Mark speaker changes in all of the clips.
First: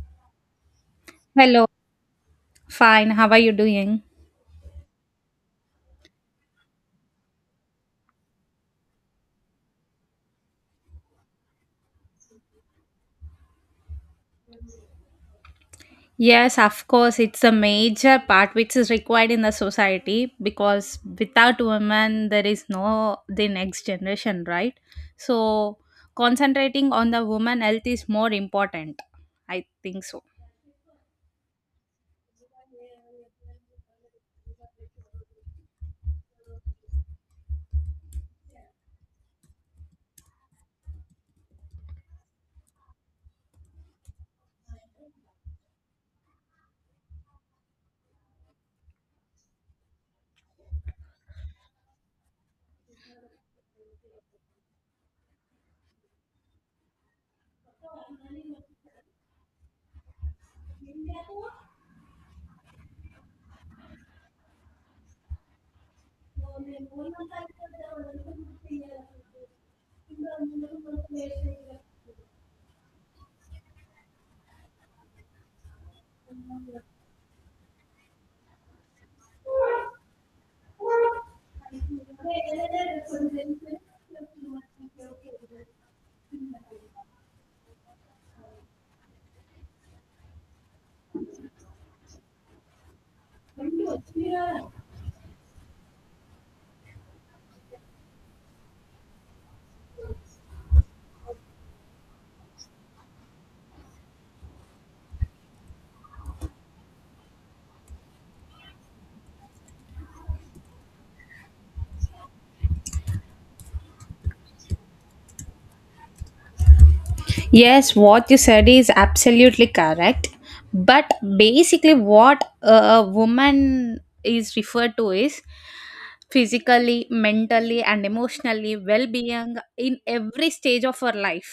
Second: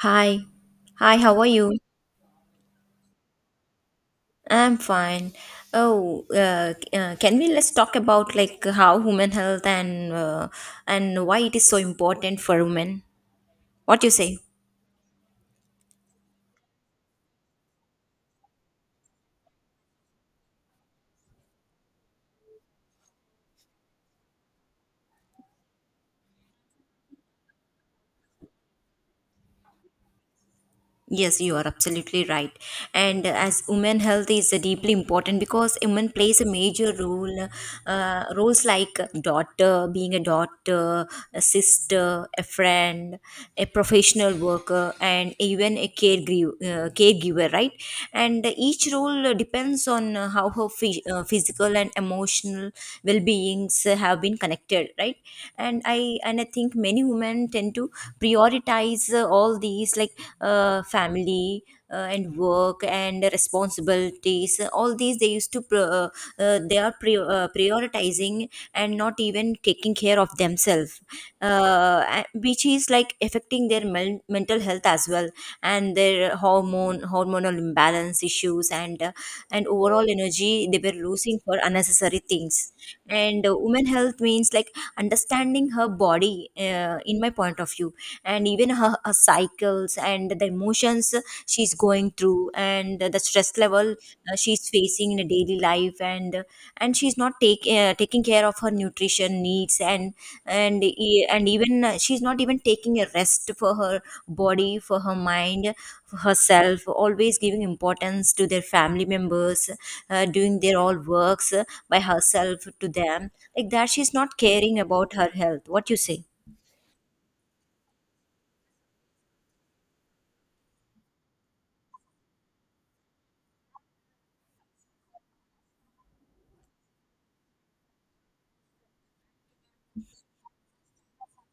Speaker 1: Hi. Hi, how are
Speaker 2: Hello,
Speaker 1: you?
Speaker 2: fine. How are you doing?
Speaker 1: I'm fine. Oh, c- can we let's talk about like how women health and why it is so important for women? What do you say?
Speaker 2: Yes, of course, it's a major part which is required in the society because without women, there is no the next generation, right? So, concentrating on the woman health is more important. I think so.
Speaker 1: Yes, you are absolutely right. And as women health is deeply important because women plays a major role, roles like daughter, being a daughter, a sister, a friend, a professional worker, and even a caregiver, caregiver, right? And each role depends on how her physical and emotional well-beings have been connected, right? And I think many women tend to prioritize all these like family and work and responsibilities, all these they used to prioritizing and not even taking care of themselves, which is like affecting their mental health as well, and their hormone hormonal imbalance issues, and overall energy they were losing for unnecessary things. And women health means like understanding her body, in my point of view, and even her cycles and the emotions she's going through and the stress level she's facing in a daily life, and she's not taking care of her nutrition needs, and and even she's not even taking a rest for her body, for her mind. Herself, always giving importance to their family members, doing their all works by herself to them. Like that, she's not caring about her health. What you say?
Speaker 2: Yes, what you said is absolutely correct. But basically, what a woman is referred to is physically, mentally, and emotionally well being in every stage of our life.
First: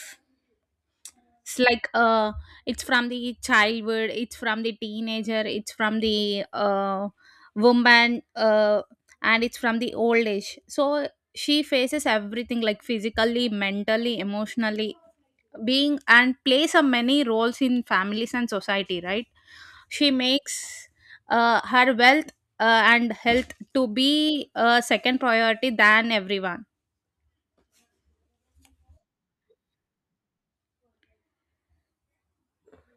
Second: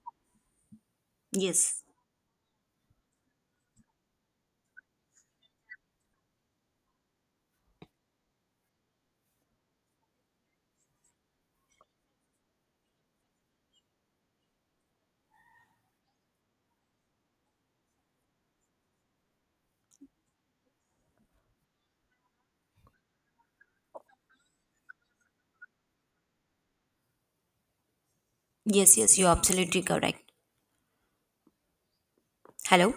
Speaker 2: It's
Speaker 1: Yes.
Speaker 2: like it's from the childhood, it's from the teenager, it's from the woman, and it's from the old age. So she faces everything like physically, mentally, emotionally, being and plays a many roles in families and society, right? She makes her wealth and health to be a second priority than everyone.
Speaker 1: Yes, yes, you're absolutely correct. Hello?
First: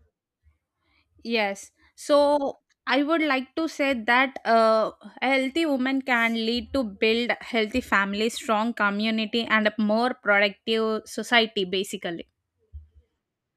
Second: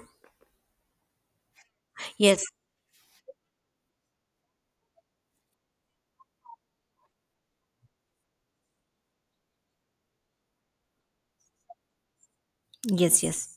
Speaker 2: Yes, so
Speaker 1: Yes,
Speaker 2: I would like to say that a healthy woman can lead to build healthy family, strong community, and a more productive society, basically.
Speaker 1: yes, yes.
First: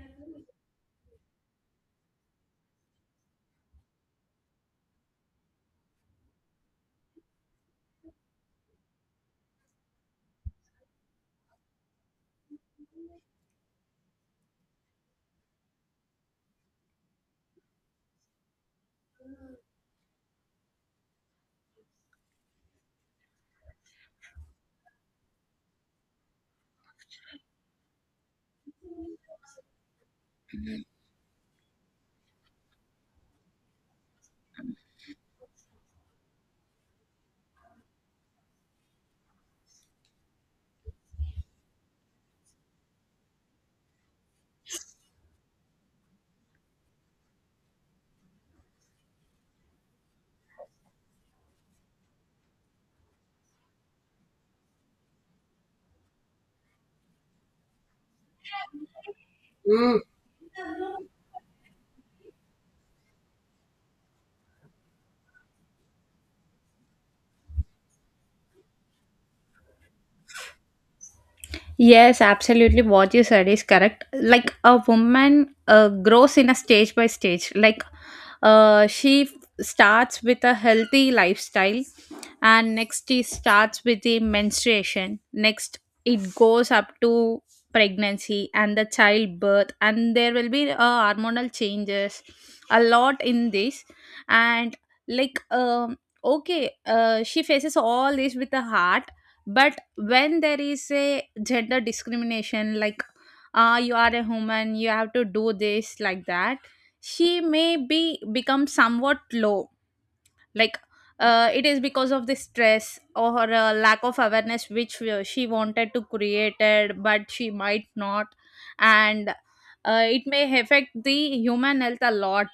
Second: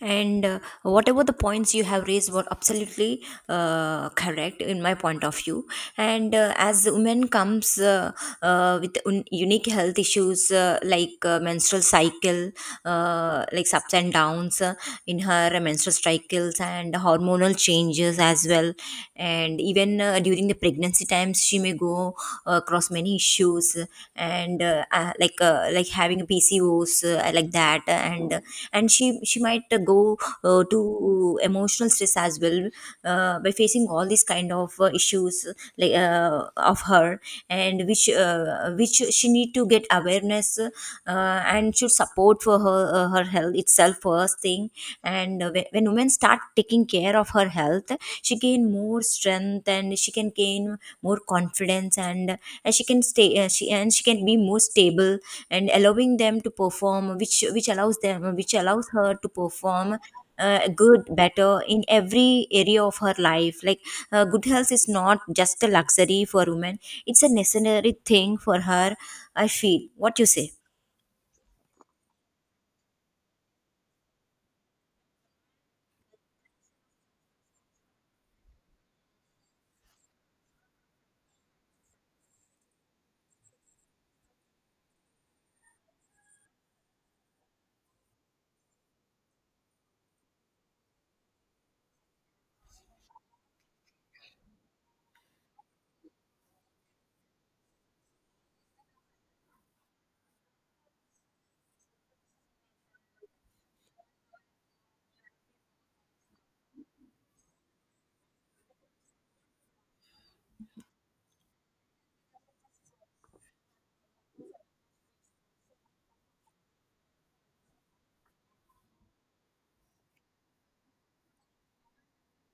Speaker 1: And whatever the points you have raised were absolutely correct in my point of view. And as women comes, with unique health issues, like menstrual cycle, like ups and downs in her menstrual cycles, and hormonal changes as well. And even during the pregnancy times, she may go across many issues, and like having a pcos, like that. And she might go to emotional stress as well, by facing all these kind of issues, like uh, of her, and which she need to get awareness, and should support for her health itself first thing. And whe- when women start taking care of her health, she gain more strength and she can gain more confidence, and she can stay, she and she can be more stable, and allowing them to perform, which allows them which allows her to perform good better in every area of her life. Like, good health is not just a luxury for women, it's a necessary thing for her. I feel. What you say?
Speaker 2: Yes, absolutely. What you said is correct. Like a woman grows in a stage by stage. She starts with a healthy lifestyle, and next she starts with the menstruation. Next, it goes up to pregnancy and the childbirth, and there will be hormonal changes a lot in this. And, like, okay, she faces all this with a heart, but when there is a gender discrimination, like, ah, you are a woman, you have to do this, like that she may be become somewhat low, like it is because of the stress or lack of awareness which she wanted to created but she might not. And it may affect the human health a lot.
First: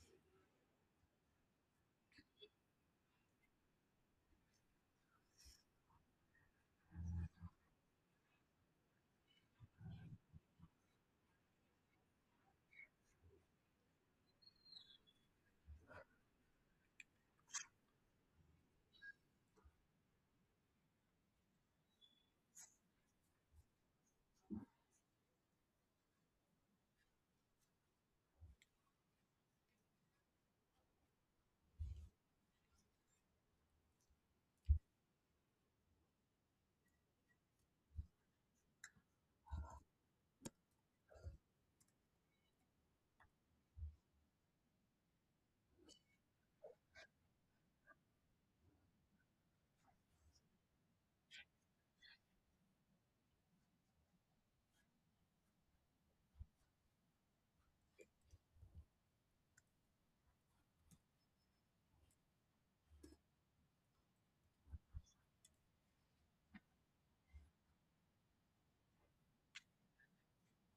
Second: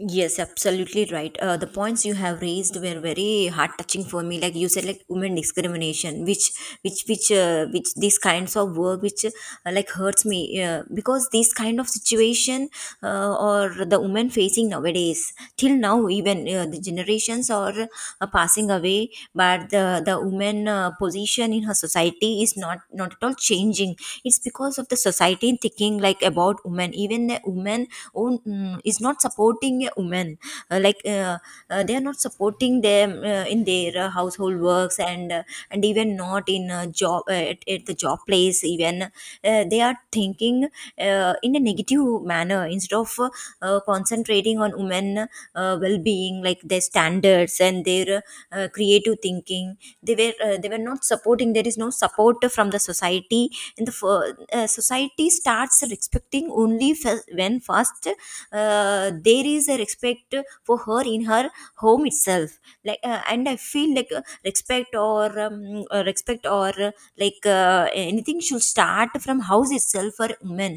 Speaker 1: Yes, absolutely right. The points you have raised were very heart touching for me. Like you said, like women discrimination, which these kinds of work, which like hurts me, because this kind of situation, or the women facing nowadays, till now, even the generations are passing away, but the woman position in her society is not, not at all changing. It's because of the society thinking, like, about women. Even the women own is not supporting a woman. Like, they are not supporting them in their household works, and even not in a job, at the job place. Even they are thinking in a negative manner instead of concentrating on women well-being, like their standards and their creative thinking. They were not supporting. There is no support from the society. And society starts respecting only when first there is a respect for her in her home itself. And I feel like, respect or, like, anything should start from house itself for women.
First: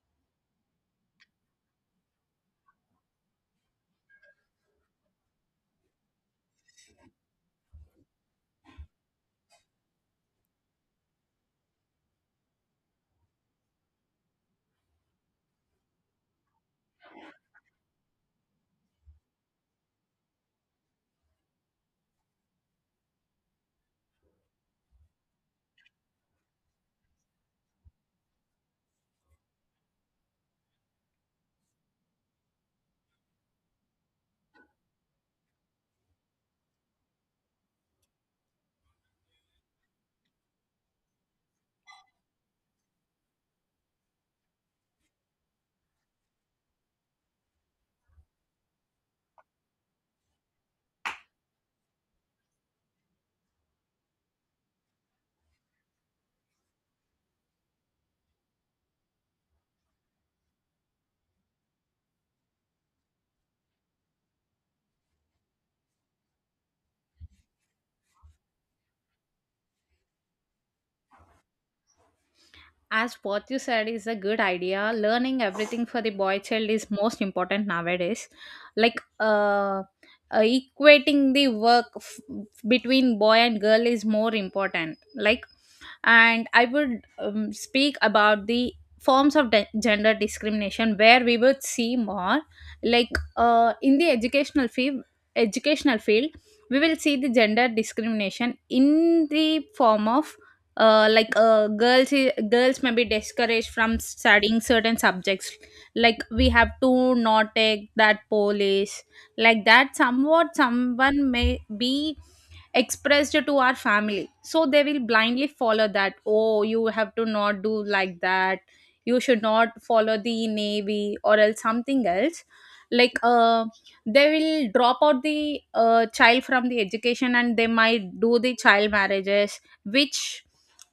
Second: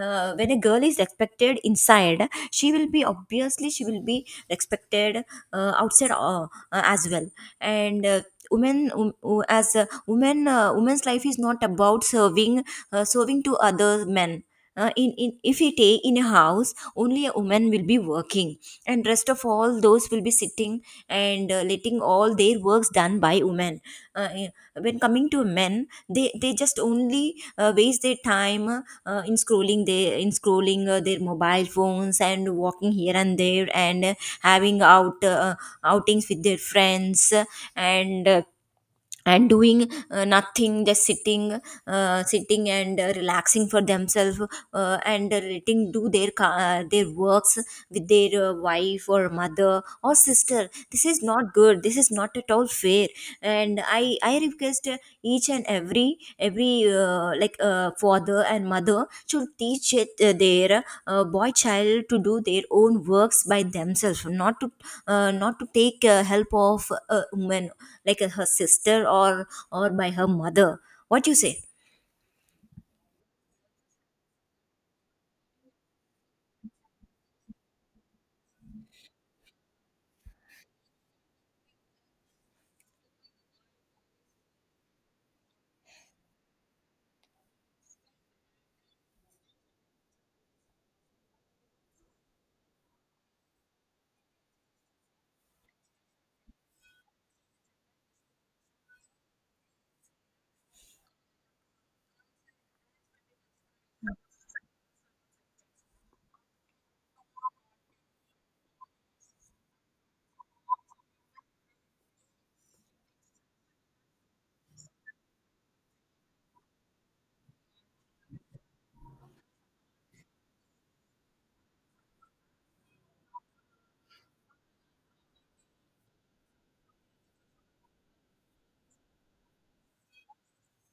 Speaker 1: When a girl is respected inside, she will be obviously she will be respected outside as well. And women who- as women women's life is not about serving, serving to other men. In If we take in a house, only a woman will be working and rest of all those will be sitting and letting all their works done by women. uh, eh, when coming to men, they just only waste their time, in scrolling their mobile phones, and walking here and there, and having outings with their friends, and uh, and doing nothing, just sitting, and relaxing for themselves, and letting do their their works with their wife or mother or sister. This is not good. This is not at all fair. And I request, each and every, like, father and mother should teach, their boy child to do their own works by themselves, not to take help of a woman, like, her sister or by her mother. What you say?
Speaker 2: As what you said is a good idea, learning everything for the boy child is most important nowadays. like uh, equating the work between boy and girl is more important. Like, and I would speak about the forms of gender discrimination where we would see more, like in the Educational field, we will see the gender discrimination in the form of, like, girls may be discouraged from studying certain subjects, like we have to not take that police, like that somewhat someone may be expressed to our family, so they will blindly follow that, oh, you have to not do like that, you should not follow the navy or else something else. Like they will drop out the child from the education, and they might do the child marriages, which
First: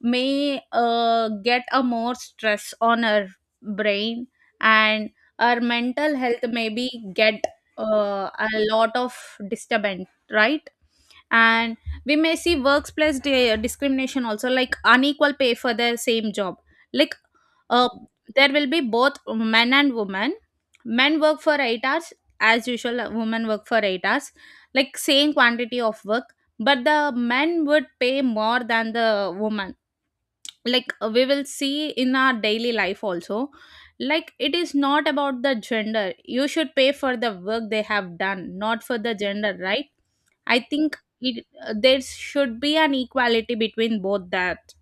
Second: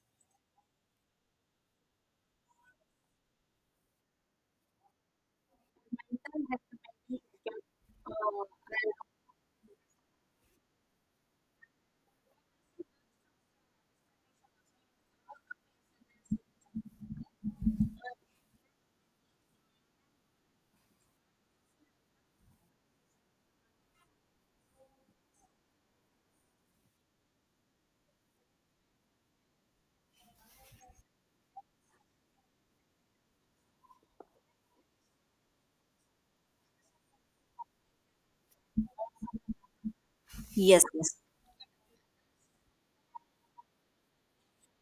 Speaker 2: may get a more stress on our brain, and our mental health maybe get a lot of disturbance, right? And we may see workplace discrimination also, like unequal pay for the same job. Like uh, there will be both men and women. Men work for 8 hours as usual, women work for 8 hours, like same quantity of work, but the men would pay more than the woman. Like we will see in our daily life also. Like it is not about the gender, you should pay for the work they have done, not for the gender, right? I
Speaker 1: Yes,
Speaker 2: think
Speaker 1: yes,
Speaker 2: there should be an equality between both that,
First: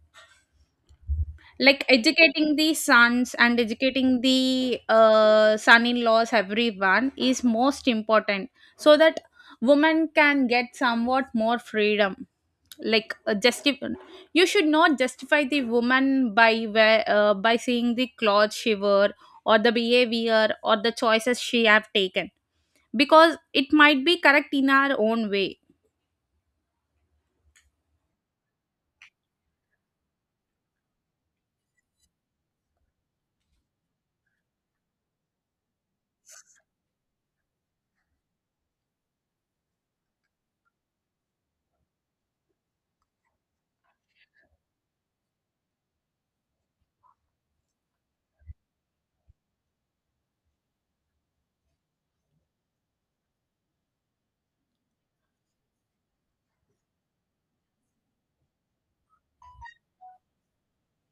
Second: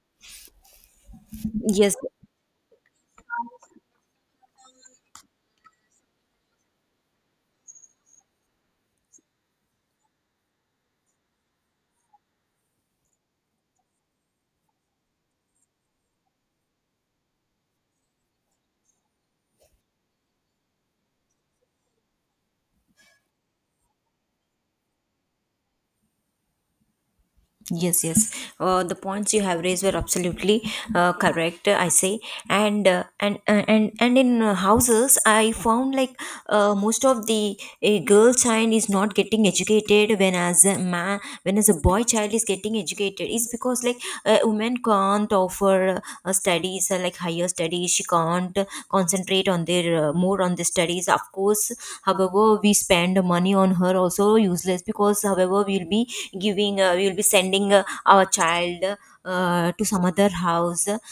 Speaker 2: like,
Speaker 1: yes.
Speaker 2: educating the sons and educating the son-in-laws, everyone is most important, so that women can get somewhat more freedom. Like, you should not justify the woman by where by seeing the clothes she wore or the behavior or the choices she have taken, because it might be correct in our own way.
Speaker 1: Yes, yes. The points you have raised were absolutely correct, I say. And in houses, I found like, most of the girl child is not getting educated, when as a boy child is getting educated. It's because, like, women can't offer, studies, like higher studies. She can't concentrate on their, more on the studies. Of course, however, we spend money on her also useless, because however we will be sending, our child to some other house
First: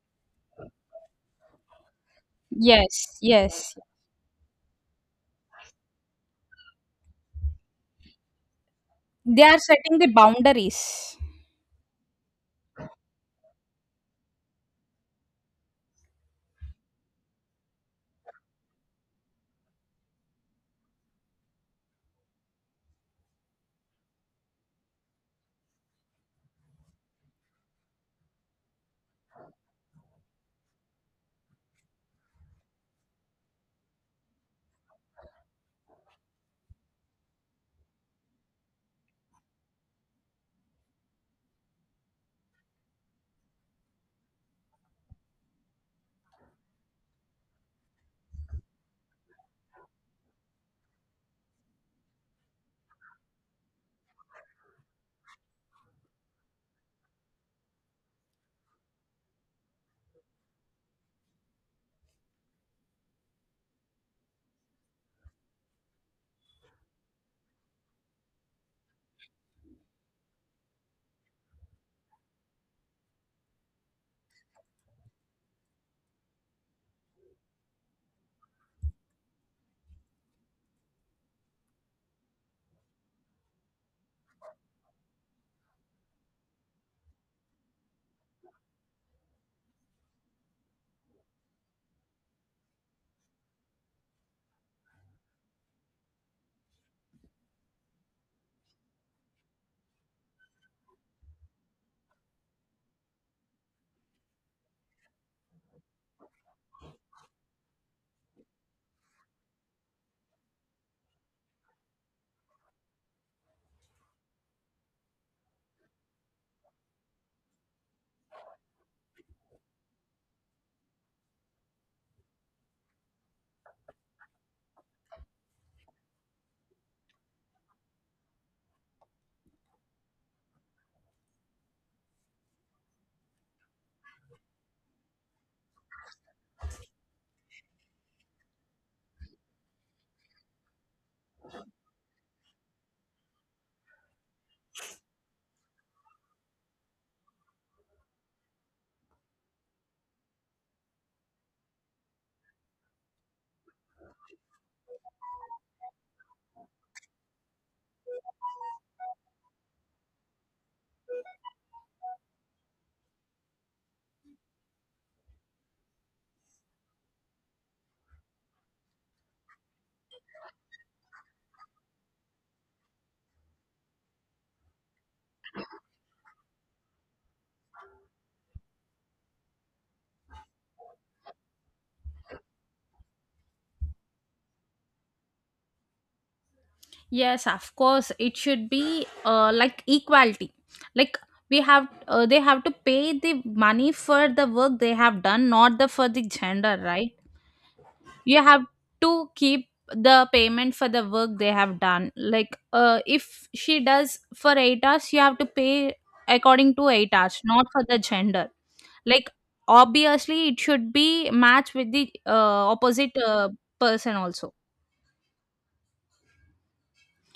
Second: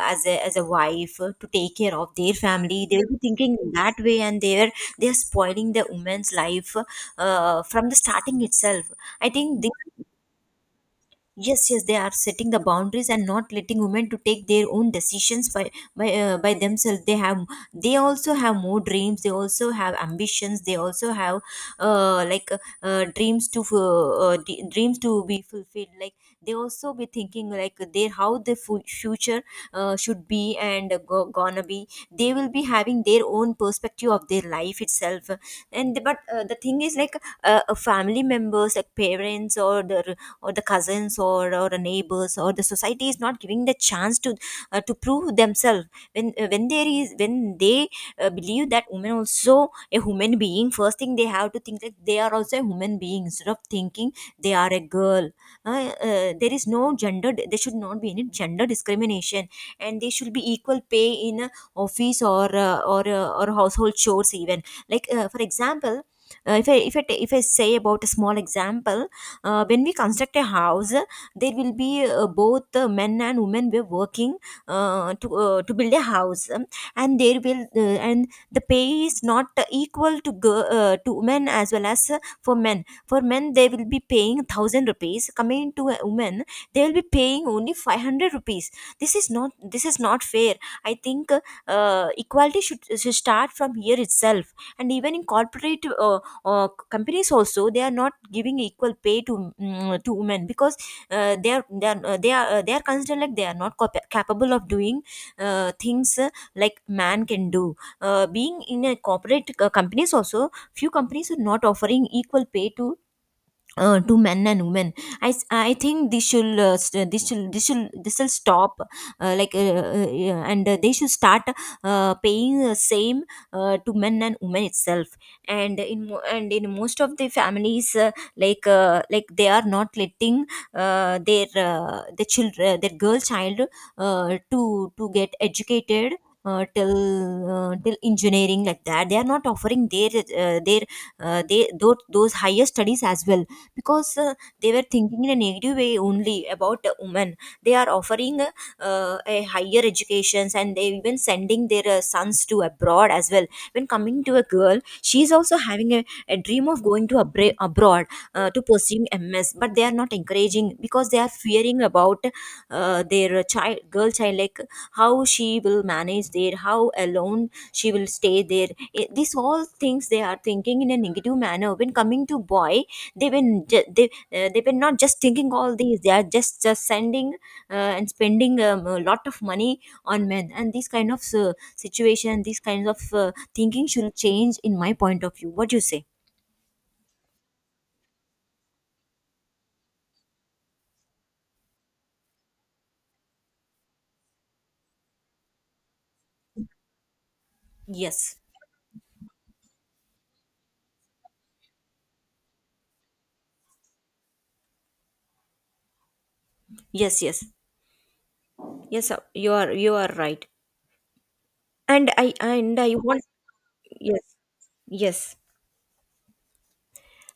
Speaker 1: as a wife to take care of their family. They'll be
Speaker 2: Yes,
Speaker 1: thinking in
Speaker 2: yes.
Speaker 1: that way, and they're spoiling the woman's life from the starting itself. I
Speaker 2: They are
Speaker 1: think this.
Speaker 2: setting the boundaries.
Speaker 1: Yes, yes, they are setting the boundaries and not letting women to take their own decisions by themselves. They also have more dreams, they also have ambitions, they also have, like, uh, dreams to fu- dreams to be fulfilled. Like, they also be thinking, like, their, how the future should be, and gonna be. They will be having their own perspective of their life itself. And but uh, the thing is, like, family members, like parents, or the cousins, or the neighbors, or the society, is not giving the chance to, to prove themselves. When uh, when there is when they believe that women also a human being, first thing they have to think that they are also a human being, instead of thinking they are a girl. uh, there is no gender. There should not be any gender discrimination. And they should be equal pay in a office, or household chores even, like, for example, if I say about a small example. When we construct a house, there will be both men and women were working, to build a house. And there will and the pay is not equal to women, as well as, for men they will be paying 1000 rupees. Coming to a woman, they will be paying only 500 rupees. This is not this is not fair. I think, equality should start from here itself. And even in corporate, companies also, they are not giving equal pay to women, because they are they are they are they are considered, like, they are not capable of doing, things, like man can do. Being in a corporate, companies also, few companies are not offering equal pay to men and women. I think this should, this will stop. Yeah, and they should start paying the same to men and women itself. And in most of the families, like they are not letting, their children their girl child uh, to get educated uh, till till engineering. Like that, they are not offering their, those higher studies as well, because they were thinking in a negative way only about, women. They are offering, a higher educations, and they even sending their, sons to abroad as well. When coming to a girl, she is also having a dream of going to abroad to pursue MS, but they are not encouraging because they are fearing about their child, girl child, like how she will manage there, how alone she will stay there. These all things they are thinking in a negative manner. When coming to boy, they've been ju- they they've been not just thinking all these, they are just sending and spending a lot of money on men, and these kind of situation, these kinds of thinking should change, in my point of view. What do you say?
Speaker 2: Yes, of course, it should be, like, equality. Like we have they have to pay the money for the work they have done, not the for the gender, right?
Speaker 1: Yes,
Speaker 2: You have to keep the payment for the work they have done. Like if she does for 8 hours, you have to pay according to 8
Speaker 1: yes,
Speaker 2: hours,
Speaker 1: yes,
Speaker 2: not for the gender.
Speaker 1: yes,
Speaker 2: Like,
Speaker 1: you are, you are right.
Speaker 2: obviously, it should be matched with
Speaker 1: And
Speaker 2: the
Speaker 1: i and i
Speaker 2: opposite
Speaker 1: want.
Speaker 2: person
Speaker 1: Yes,
Speaker 2: also.
Speaker 1: yes.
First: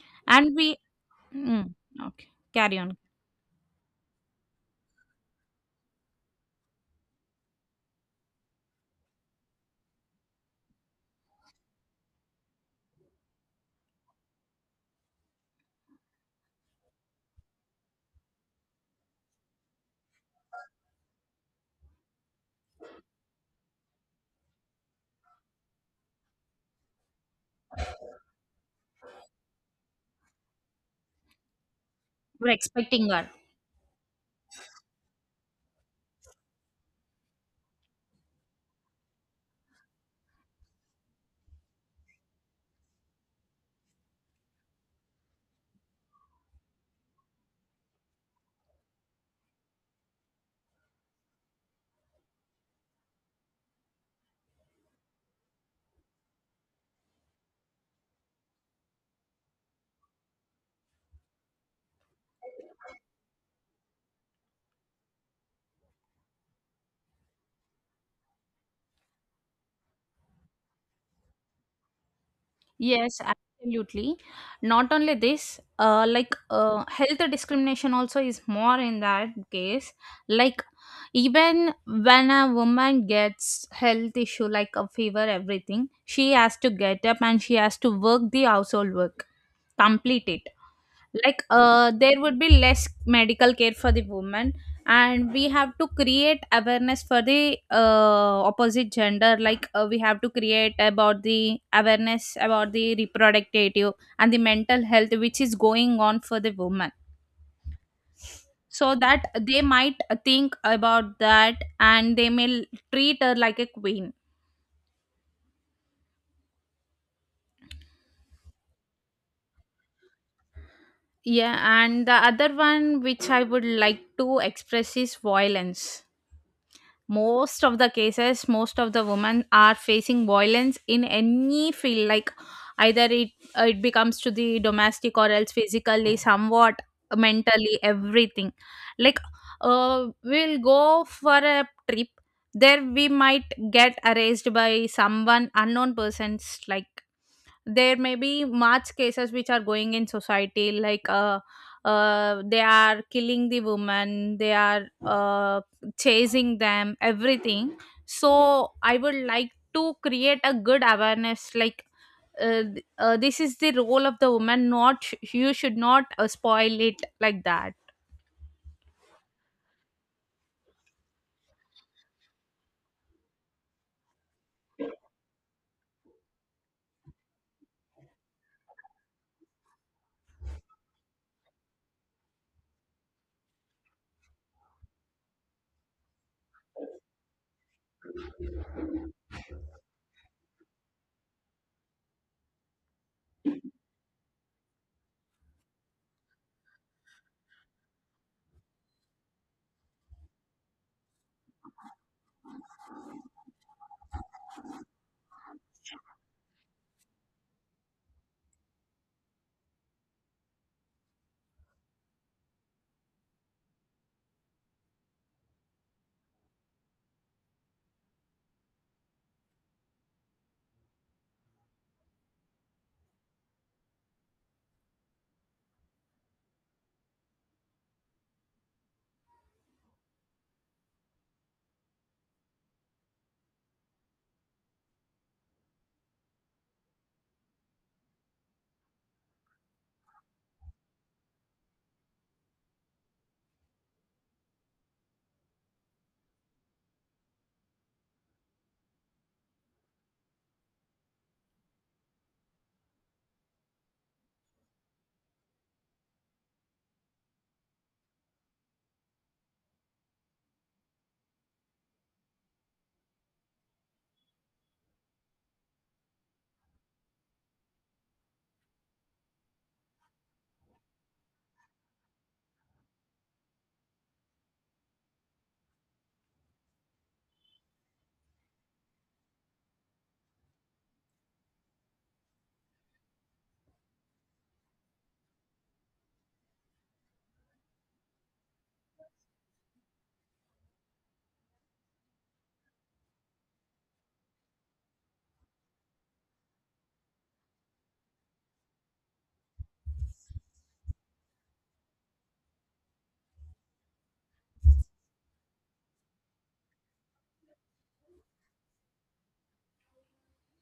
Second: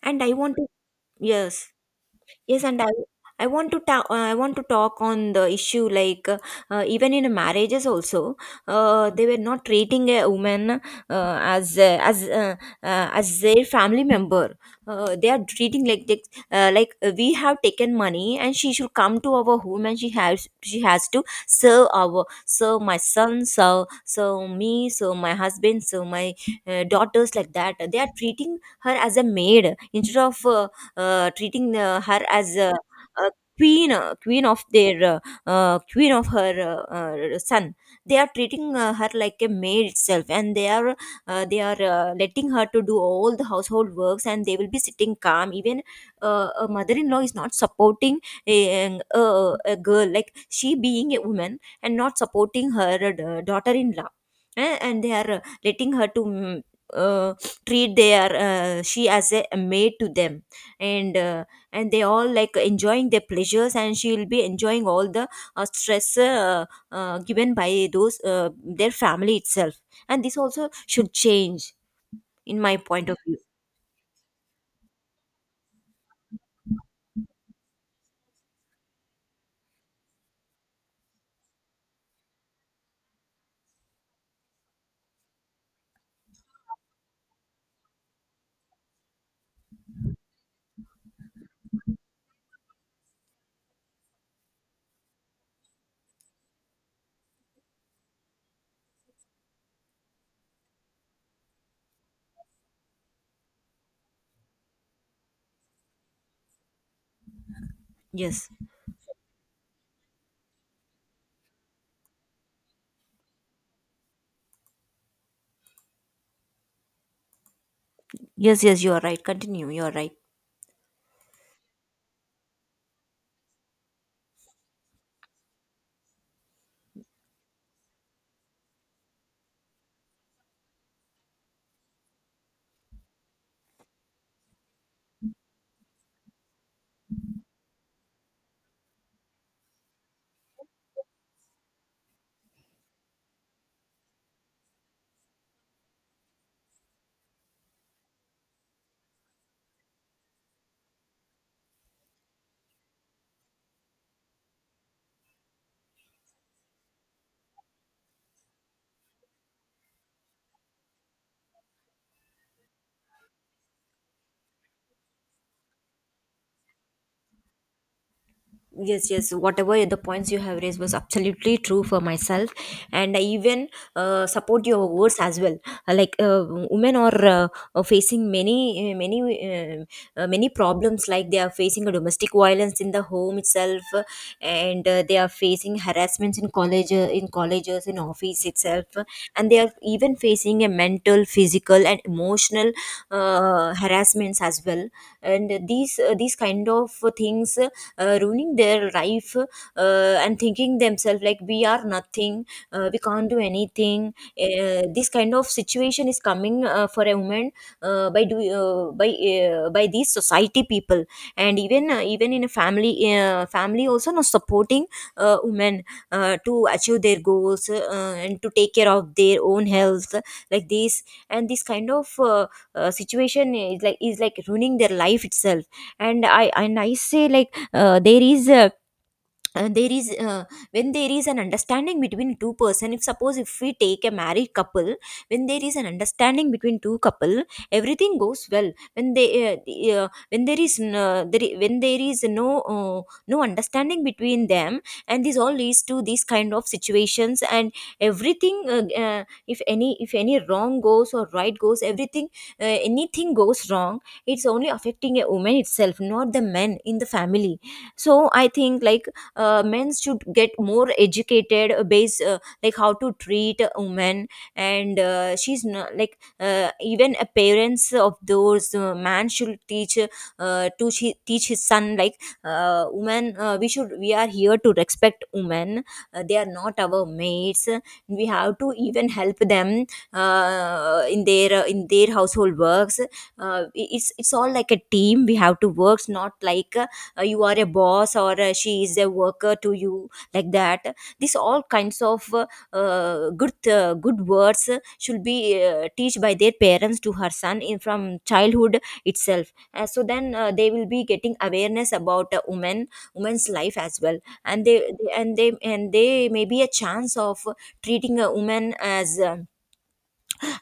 Speaker 1: And I
Speaker 2: And
Speaker 1: want to.
Speaker 2: we,
Speaker 1: Yes.
Speaker 2: mm, okay,
Speaker 1: Yes,
Speaker 2: carry
Speaker 1: and I,
Speaker 2: on.
Speaker 1: I want to I want to talk on the issue like even in marriages also, they were not treating a woman as uh, as uh, as their family member. They are treating like they, we have taken money and she should come to our home, and she has to serve our, serve my son, serve me, serve my husband, serve my daughters, like that. They are treating her as a maid instead of treating her
Speaker 2: We're
Speaker 1: as
Speaker 2: expecting
Speaker 1: a
Speaker 2: her.
Speaker 1: queen, queen of their, queen of her uh, son. They are treating her like a maid itself, and they are letting her to do all the household works, and they will be sitting calm. Even a mother-in-law is not supporting a girl, like she being a woman and not supporting her daughter-in-law. And they are letting her to uh, treat their she as a maid to them, and uh, and they all like enjoying their pleasures, and she will be enjoying all the stress given by those their family itself, and this also should change, in my point of
Speaker 2: Yes,
Speaker 1: view.
Speaker 2: absolutely. Not only this, like, health discrimination also is more in that case. Like, even when a woman gets health issue like a fever, everything, she has to get up and she has to work the household work, complete it. Like there would be less medical care for the woman. And we have to create awareness for the opposite gender. Like we have to create about the awareness about the reproductive and the mental health which is going on for the woman.
Speaker 1: Yes,
Speaker 2: So that they might think about that, and they may treat her like a queen.
Speaker 1: yes, yes, you are right, continue, you are right.
Speaker 2: Yeah, and the other one which I would like to express is violence. Most of the cases, most of the women are facing violence in any field. Like, either it becomes to the domestic or else physically somewhat mentally, everything. Like we'll go for a trip, there we might get arrested by someone unknown persons. Like there may be much cases which are going in society, like they are killing the woman, they are chasing them, everything. So I would like to create a good awareness, like this is the role of the woman, not you should not spoil it like that.
Speaker 1: Yes, yes. Whatever the points you have raised was absolutely true for myself, and I even support your words as well. Uh, Like uh, women are, are facing many, many, many problems. Like they are facing a domestic violence in the home itself, and they are facing harassments in college, in colleges, in office itself, and they are even facing a mental, physical, and emotional harassments as well. And these kind of things ruining their life, and thinking themselves like we are nothing, we can't do anything. This kind of situation is coming for a woman by do by these society people. And even even in a family, family also not supporting women to achieve their goals, and to take care of their own health, like this. And this kind of situation is like ruining their life itself. And I say like there is a there is when there is an understanding between two person, if suppose if we take a married couple, when there is an understanding between two couple, everything goes well. When they the, when there is n- there, I- when there is no uh, no understanding between them, and this all leads to these kind of situations. And everything, if any, if any wrong goes or right goes, everything, anything goes wrong, it's only affecting a woman itself, not the men in the family. So I think like, men should get more educated, base like how to treat women. And she's not, like, even a parents of those man should teach teach his son like women, we are here to respect women, they are not our mates, we have to even help them in their household works. It's all like a team we have to work, not like you are a boss or she is a worker to you, like that. These all kinds of good good words should be teach by their parents to her son in from childhood itself. So then they will be getting awareness about women, women's life as well. And they may be a chance of treating a woman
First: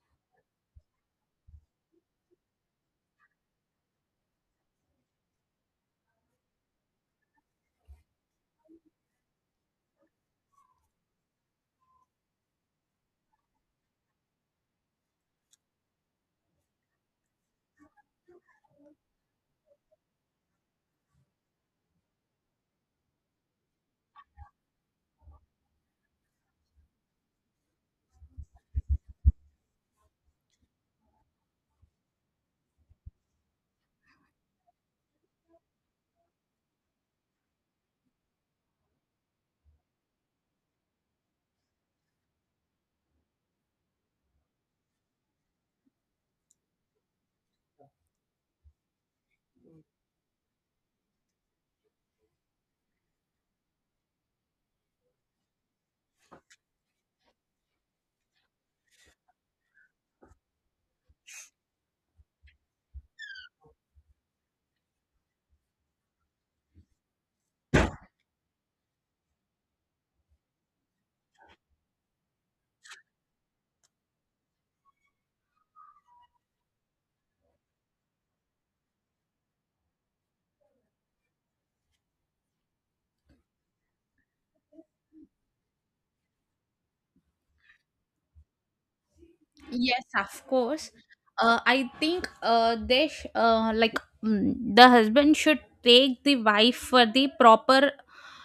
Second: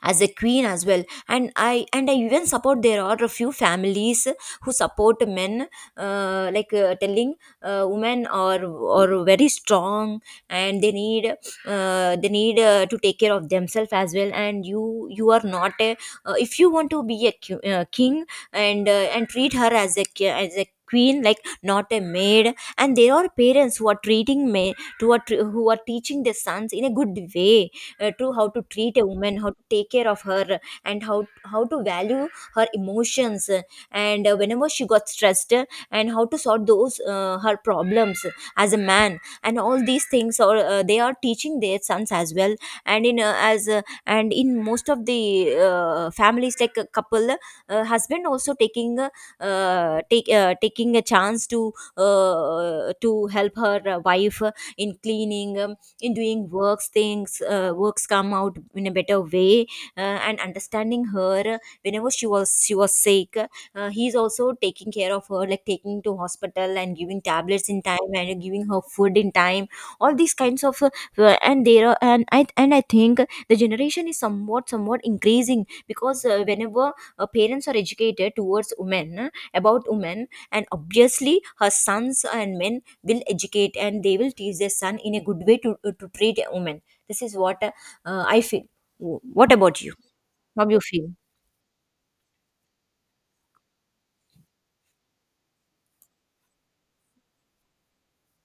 Speaker 1: as a queen as well. And I even support, there are a few families who support men, telling women are very strong, and they need, to take care of themselves as well. And you are not a, if you want to be a king, and treat her as a as a queen, like, not a maid. And there are parents who are treating me to who are teaching their sons in a good way to how to treat a woman, how to take care of her, and how to value her emotions, and whenever she got stressed, and how to sort those her problems as a man, and all these things, or they are teaching their sons as well. And in as and in most of the families like a couple, husband also taking, take taking a chance to help her wife in cleaning, in doing works things, works come out in a better way, and understanding her, whenever she was sick, he's also taking care of her, like taking to hospital and giving tablets in time and giving her food in time, all these kinds of and there are and I think the generation is somewhat, somewhat increasing, because whenever parents are educated towards women, about women, and obviously her sons and men will educate and they will teach their son in a good way to treat a woman. This is what I feel. What about you?
Speaker 2: Yes, of
Speaker 1: How do you
Speaker 2: course.
Speaker 1: feel?
Speaker 2: I think they sh- like mm, the husband should take the wife for the proper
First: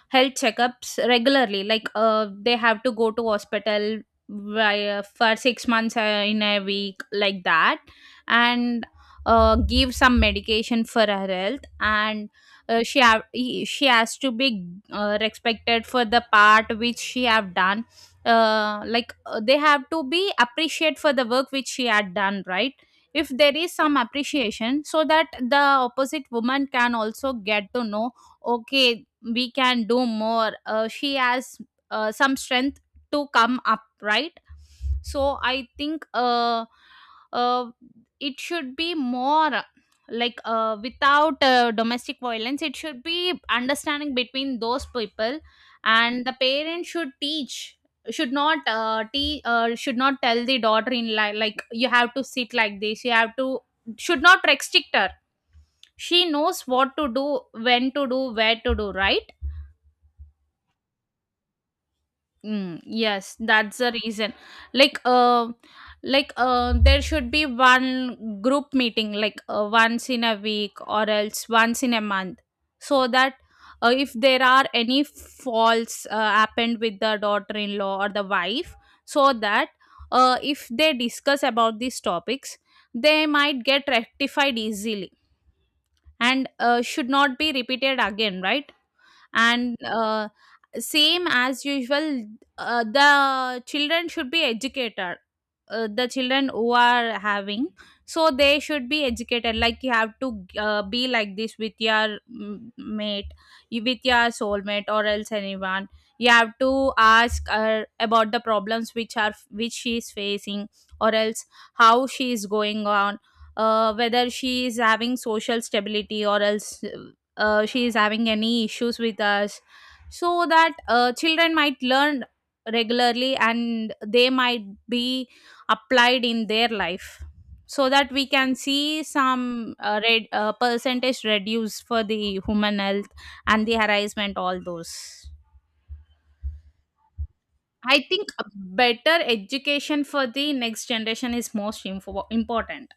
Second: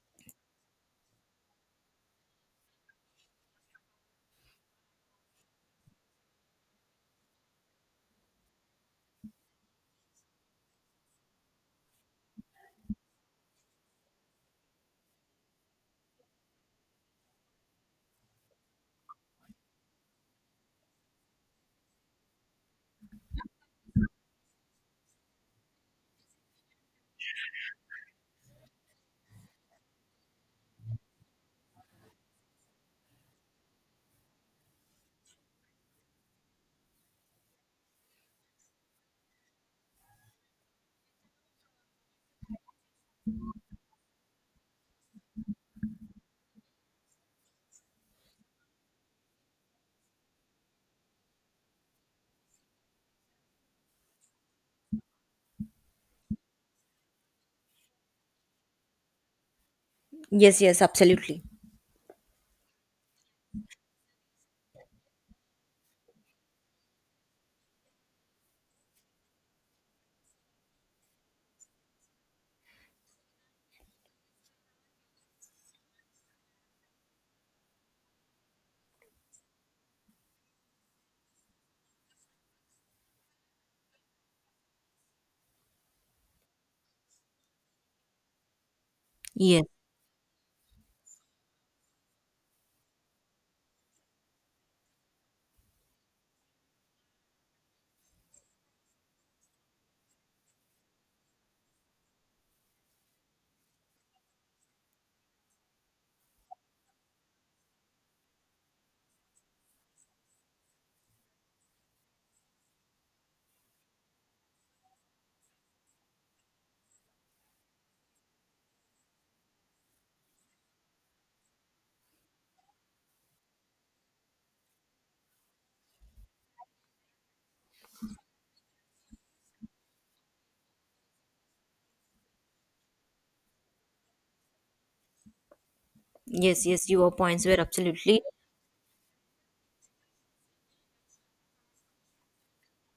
Speaker 2: health checkups regularly. Like they have to go to hospital, via, for 6 months in a week, like that, and give some medication for her health. And she has to be respected for the part which she have done, they have to be appreciate for the work which she had done, right? If there is some appreciation, so that the opposite woman can also get to know, okay, we can do more. Uh, she has some strength to come up, right? So I think uh, it should be more, like without domestic violence, it should be understanding between those people. And the parents should teach, should not tell the daughter like, you have to sit like this, you have to, should not restrict her. She knows what to do, when to do, where to do, right?
Speaker 1: Yes, yes, absolutely.
Speaker 2: Mm, yes, that's the reason. Like, uh, like, there should be one group meeting, like once in a week or else once in a month, so that if there are any faults happened with the daughter-in-law or the wife, so that if they discuss about these topics, they might get rectified easily and should not be repeated again, right?
Speaker 1: Yes,
Speaker 2: And same as usual, the children should be educated, the children who are having, so they should be educated. Like, you have to be like this with your mate, with your soulmate or else anyone. You have to ask her about the problems which she is facing, or else how she is going on, whether she is having social stability or else she is having any issues with us, so that children might learn regularly and they might be applied in their life, so that we can see some percentage reduce for the human health and the harassment, all those.
Speaker 1: yes, yes. Your points were
Speaker 2: I
Speaker 1: absolutely.
Speaker 2: think a better education for the next generation is most important.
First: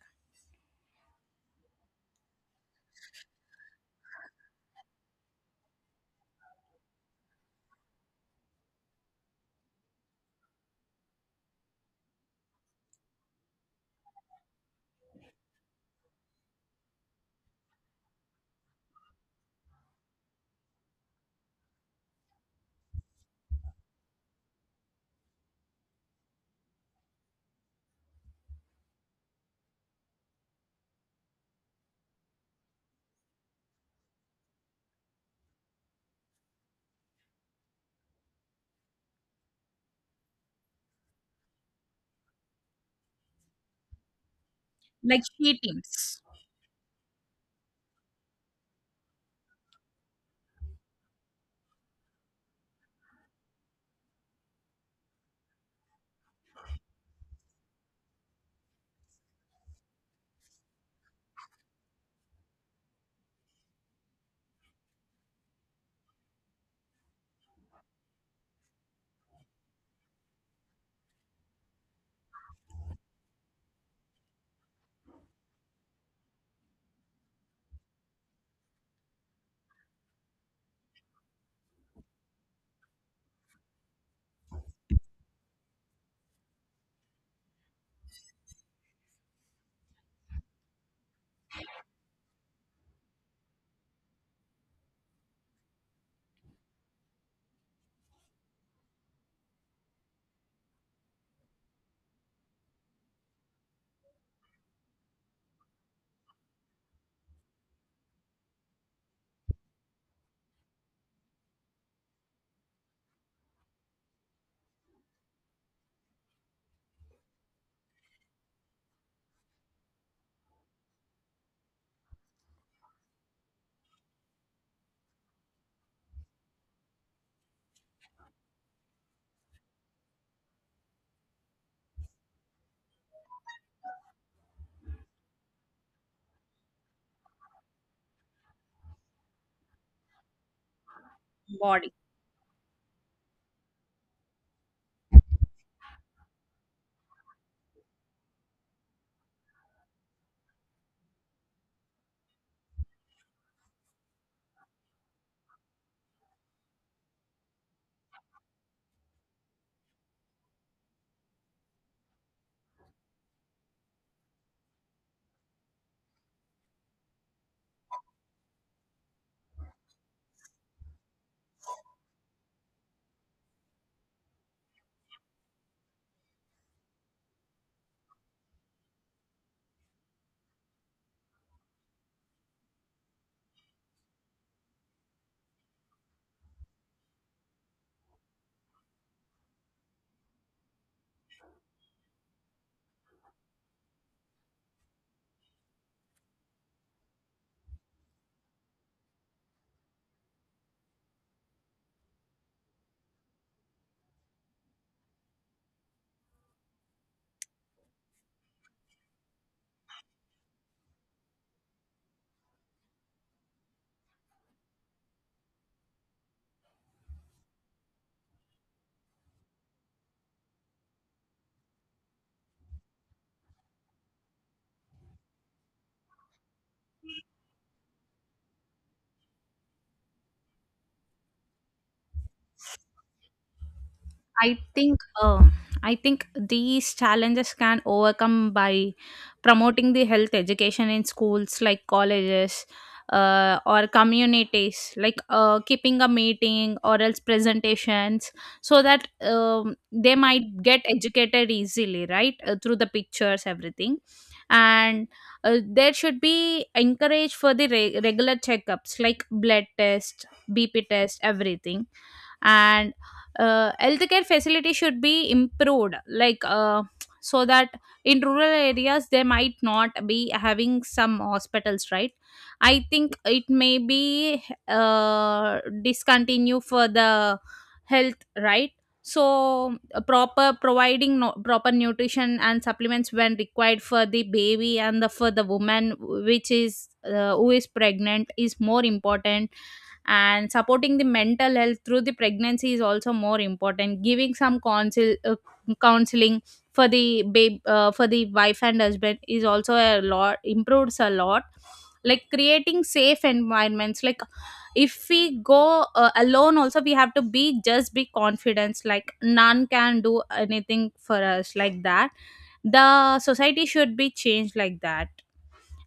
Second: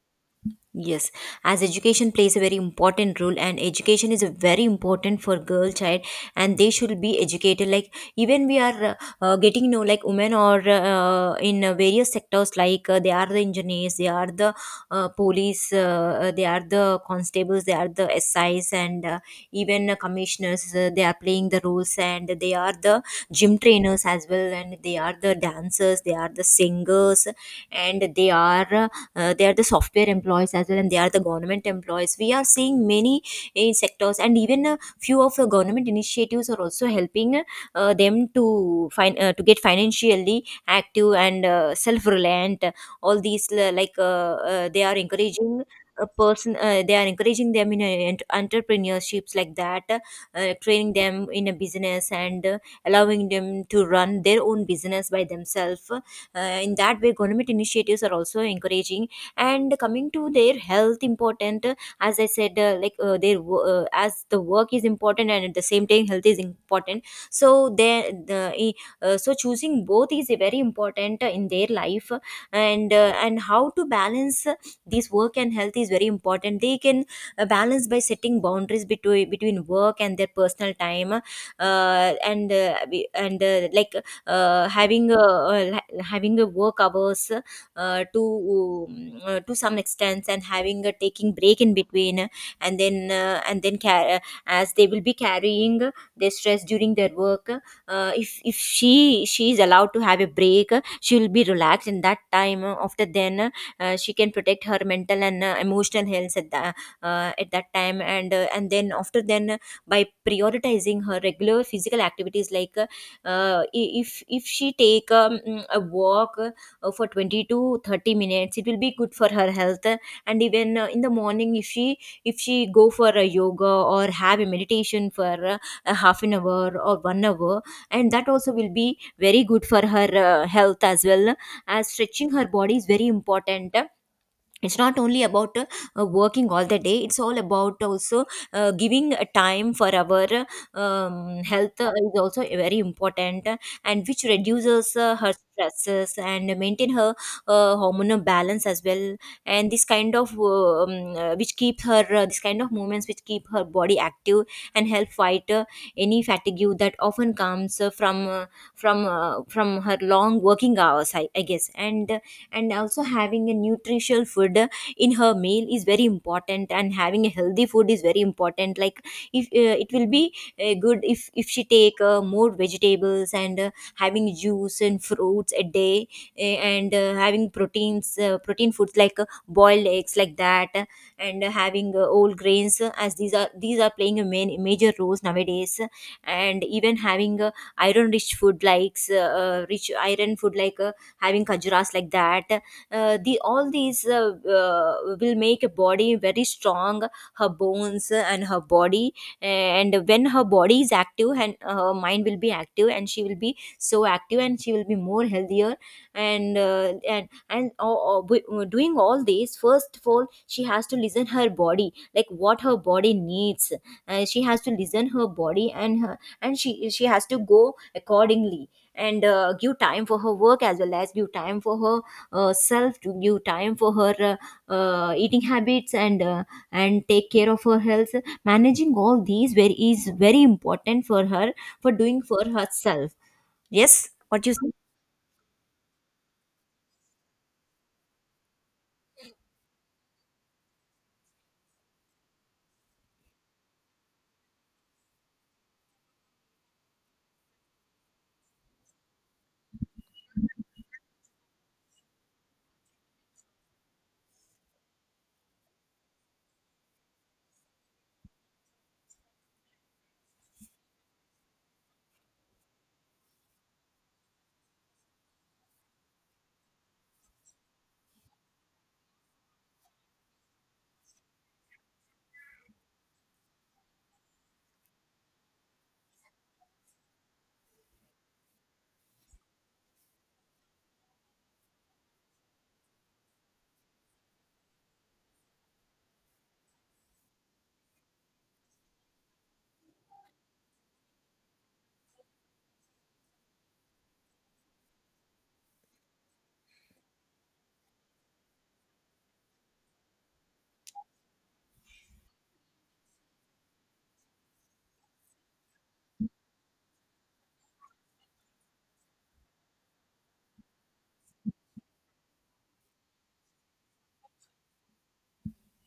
Speaker 1: Yes, as education plays a very important role, and education is a very important for girl child, and they should be educated. Like even we are getting know, like women or in various sectors, like they are the engineers, they are the police, they are the constables, they are the SIs, and even commissioners. They are playing the roles, and they are the gym trainers as well, and they are the dancers, they are the singers, and they are. They are the software employees as well, and they are the government employees. We are seeing many sectors, and even a few of the government initiatives are also helping them to find, to get financially active and self-reliant. All these they are
Speaker 2: Like, she
Speaker 1: encouraging a
Speaker 2: teams.
Speaker 1: person, they are encouraging them in a, entrepreneurships, like that, training them in a business and allowing them to run their own business by themselves. In that way government initiatives are also encouraging. And coming to their health important, as I said, their as the work is important, and at the same time health is important. So they so choosing both is very important in their life. And how to balance this work and health is very important. They can balance by setting boundaries between work and their personal time, and we- and like having having a work hours uh, to to some extent, and having a taking break in between. And then uh, and then car- as they will be carrying their stress during their work, if she is allowed to have a break, she will be relaxed in that time. After then she can protect her mental and emotional health at that, at that time. And then after then By prioritizing her regular physical activities, like if she take a walk for 20 to 30 minutes, it will be good for her health. And even in the morning, if she go for a yoga or have a meditation for a half an hour or 1 hour, and that also will be very good for her health as well, as stretching her body is very important. It's not only about working all the day, it's all about also giving a time for our health
Speaker 2: Body.
Speaker 1: is also very important. And which reduces her stresses and maintain her hormonal balance as well. And this kind of which keep her, this kind of movements which keep her body active and help fight any fatigue that often comes from her long working hours, I guess. And also having a nutritional food in her meal is very important, and having a healthy food is very important. Like, if it will be good if she take more vegetables and having juice and fruits a day, and having proteins, protein foods like boiled eggs like that, and having whole grains, as these are playing a major roles nowadays. And even having iron rich food, likes rich iron food like having khajuras like that. The all these uh, will make a body very strong, her bones and her body. And when her body is active and her mind will be active, and she will be so active and she will be more healthier. And doing all this, first of all she has to listen her body, like what her body needs. She has to listen her body, and her, and she has to go accordingly. And give time for her work as well as give time for her self, to give time for her eating habits, and take care of her health. Managing all these very is very important for her, for doing for herself. Yes, what you
Speaker 2: I think I think these challenges can overcome by promoting the health education in schools, like colleges, or communities, like keeping a meeting or else presentations, so that they might get educated easily, right? Through the pictures, everything. And there should be encouraged for the regular checkups, like blood test, BP test, everything. And healthcare facility should be improved, like so that in rural areas they might not be having some hospitals, right? I think it may be discontinue for the health, right? So proper providing, no, proper nutrition and supplements when required for the baby and for the woman which is who is pregnant is more important. And supporting the mental health through the pregnancy is also more important. Giving some counseling for the wife and husband is also a lot, improves a lot. Like, creating safe environments, like, if we go alone also, we have to be just be confidence, like none can do anything for us, like that, the society should be changed like that.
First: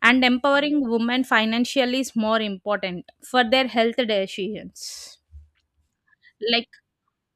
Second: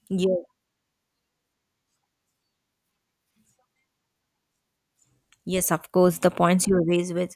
Speaker 2: And
Speaker 1: say.
Speaker 2: empowering women financially is more important for their health decisions.
Speaker 1: Yes, of course, the points
Speaker 2: Like,
Speaker 1: you raise with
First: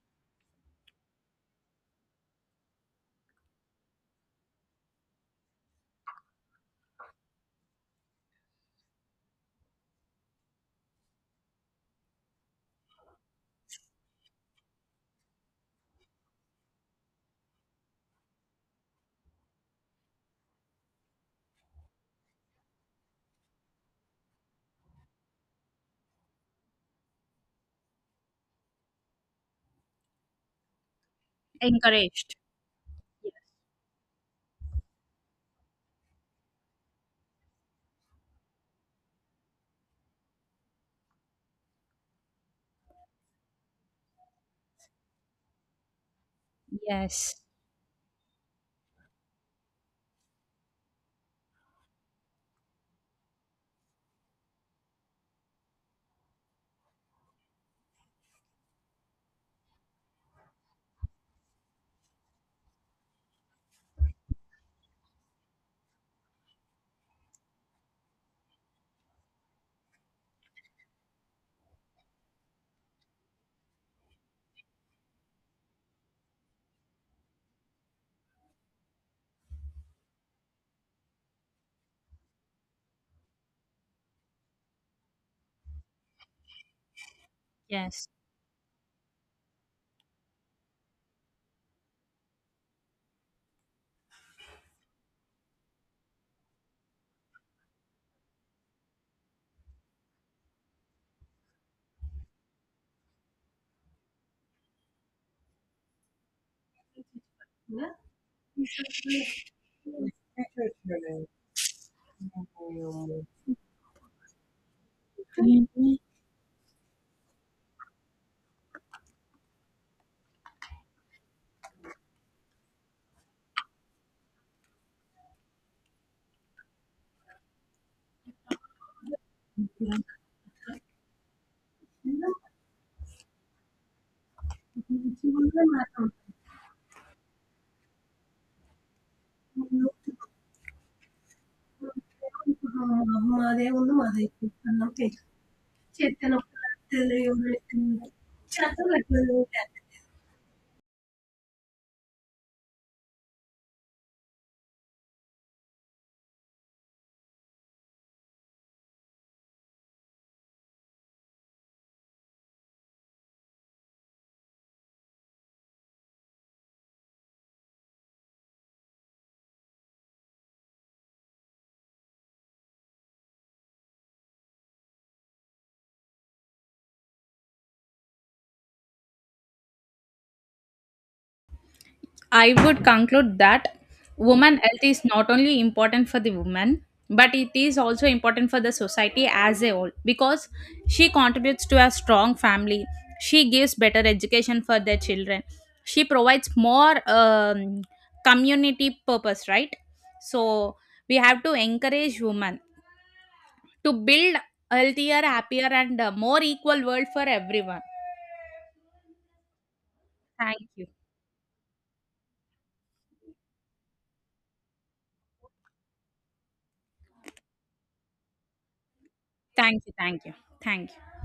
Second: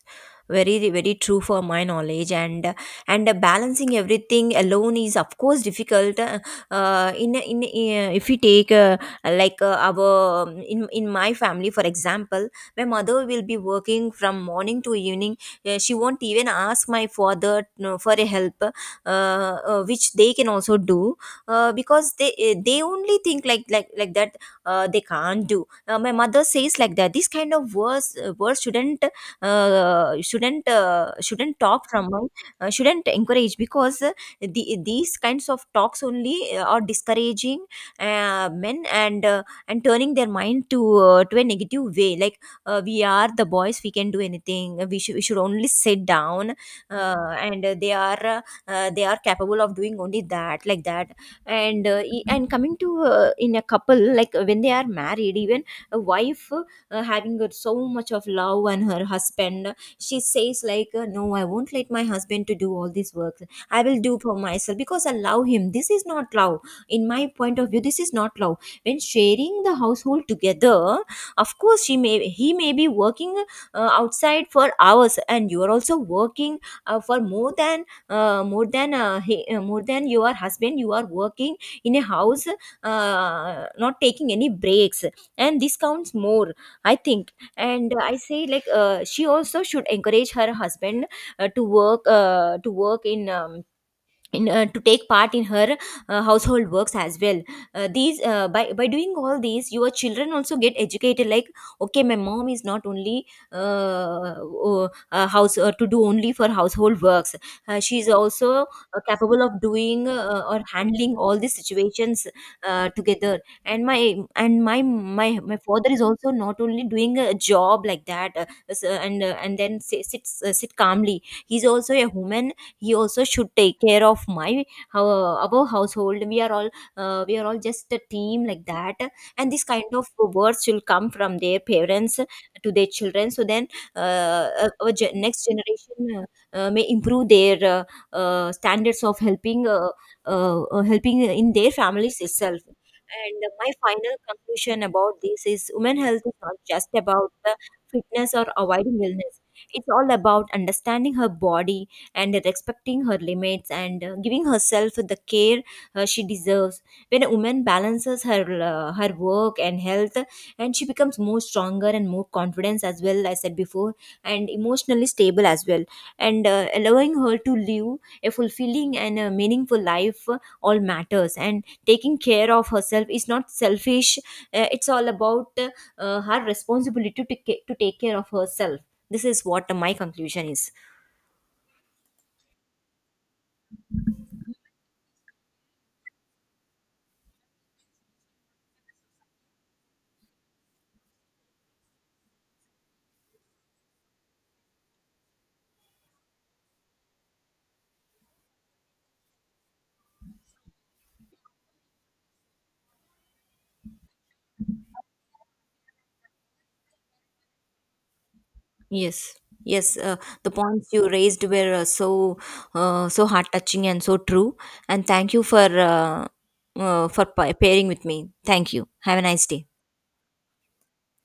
Speaker 1: very very true for my knowledge. And balancing everything alone is of course difficult. In if we take like our, in my family for example, my mother will be working from morning to evening. She won't even ask my father for a help, which they can also do. Because they only think like like that, they can't do. My mother says like that, these kind of words words shouldn't shouldn't talk from my
Speaker 2: encouraged.
Speaker 1: shouldn't encourage. Because the, these kinds of talks only are discouraging men, and and turning their mind to a negative way. Like, we are the boys, we can do anything, we should only sit down,
Speaker 2: Yes,
Speaker 1: and they are capable of doing only that, like that. And and coming to in a couple, like when they are married, even a wife having so much of love and her husband, she says like, no, I won't let my husband to do all this work, I will do for myself because I love him. This is not love. In my point of view, this is not love. When sharing the household together, of course she may, he may be working outside for hours, and you are also working for more than more than your husband. You are working in a house, not taking any breaks, and this counts more, I think. And
Speaker 2: yes.
Speaker 1: I say like, she also should encourage her husband to work in to take part in her household works as well. These by doing all these, your children also get educated, like okay, my mom is not only uh, house to do only for household works, she is also capable of doing or handling all these situations together. And my father is also not only doing a job like that, and then sit calmly. He's also a human, he also should take care of my our household. We are all we are all just a team like that. And this kind of words will come from their parents to their children. So then our next generation may improve their standards of helping helping in their families itself. And my final conclusion about this is, women health is not just about the fitness or avoiding illness. It's all about understanding her body and respecting her limits, and giving herself the care she deserves. When a woman balances her her work and health, and she becomes more stronger and more confident as well, I said before, and emotionally stable as well, and allowing her to live a fulfilling and a meaningful life all matters. And taking care of herself is not selfish. It's all about her responsibility to, to take care of herself. This is what my conclusion is.
Speaker 2: I would conclude that woman health is not only important for the woman, but it is also important for the society as a whole because she contributes to a strong family. She gives better education for their children. She provides more community purpose, right? So we have to encourage women to build healthier, happier, and more equal world for everyone.
Speaker 1: Yes, yes. The
Speaker 2: Thank you.
Speaker 1: points you raised were so heart touching and so true. And thank you for pairing with me. Thank you. Have a nice day.
Speaker 2: Thank you. Thank you. Thank you.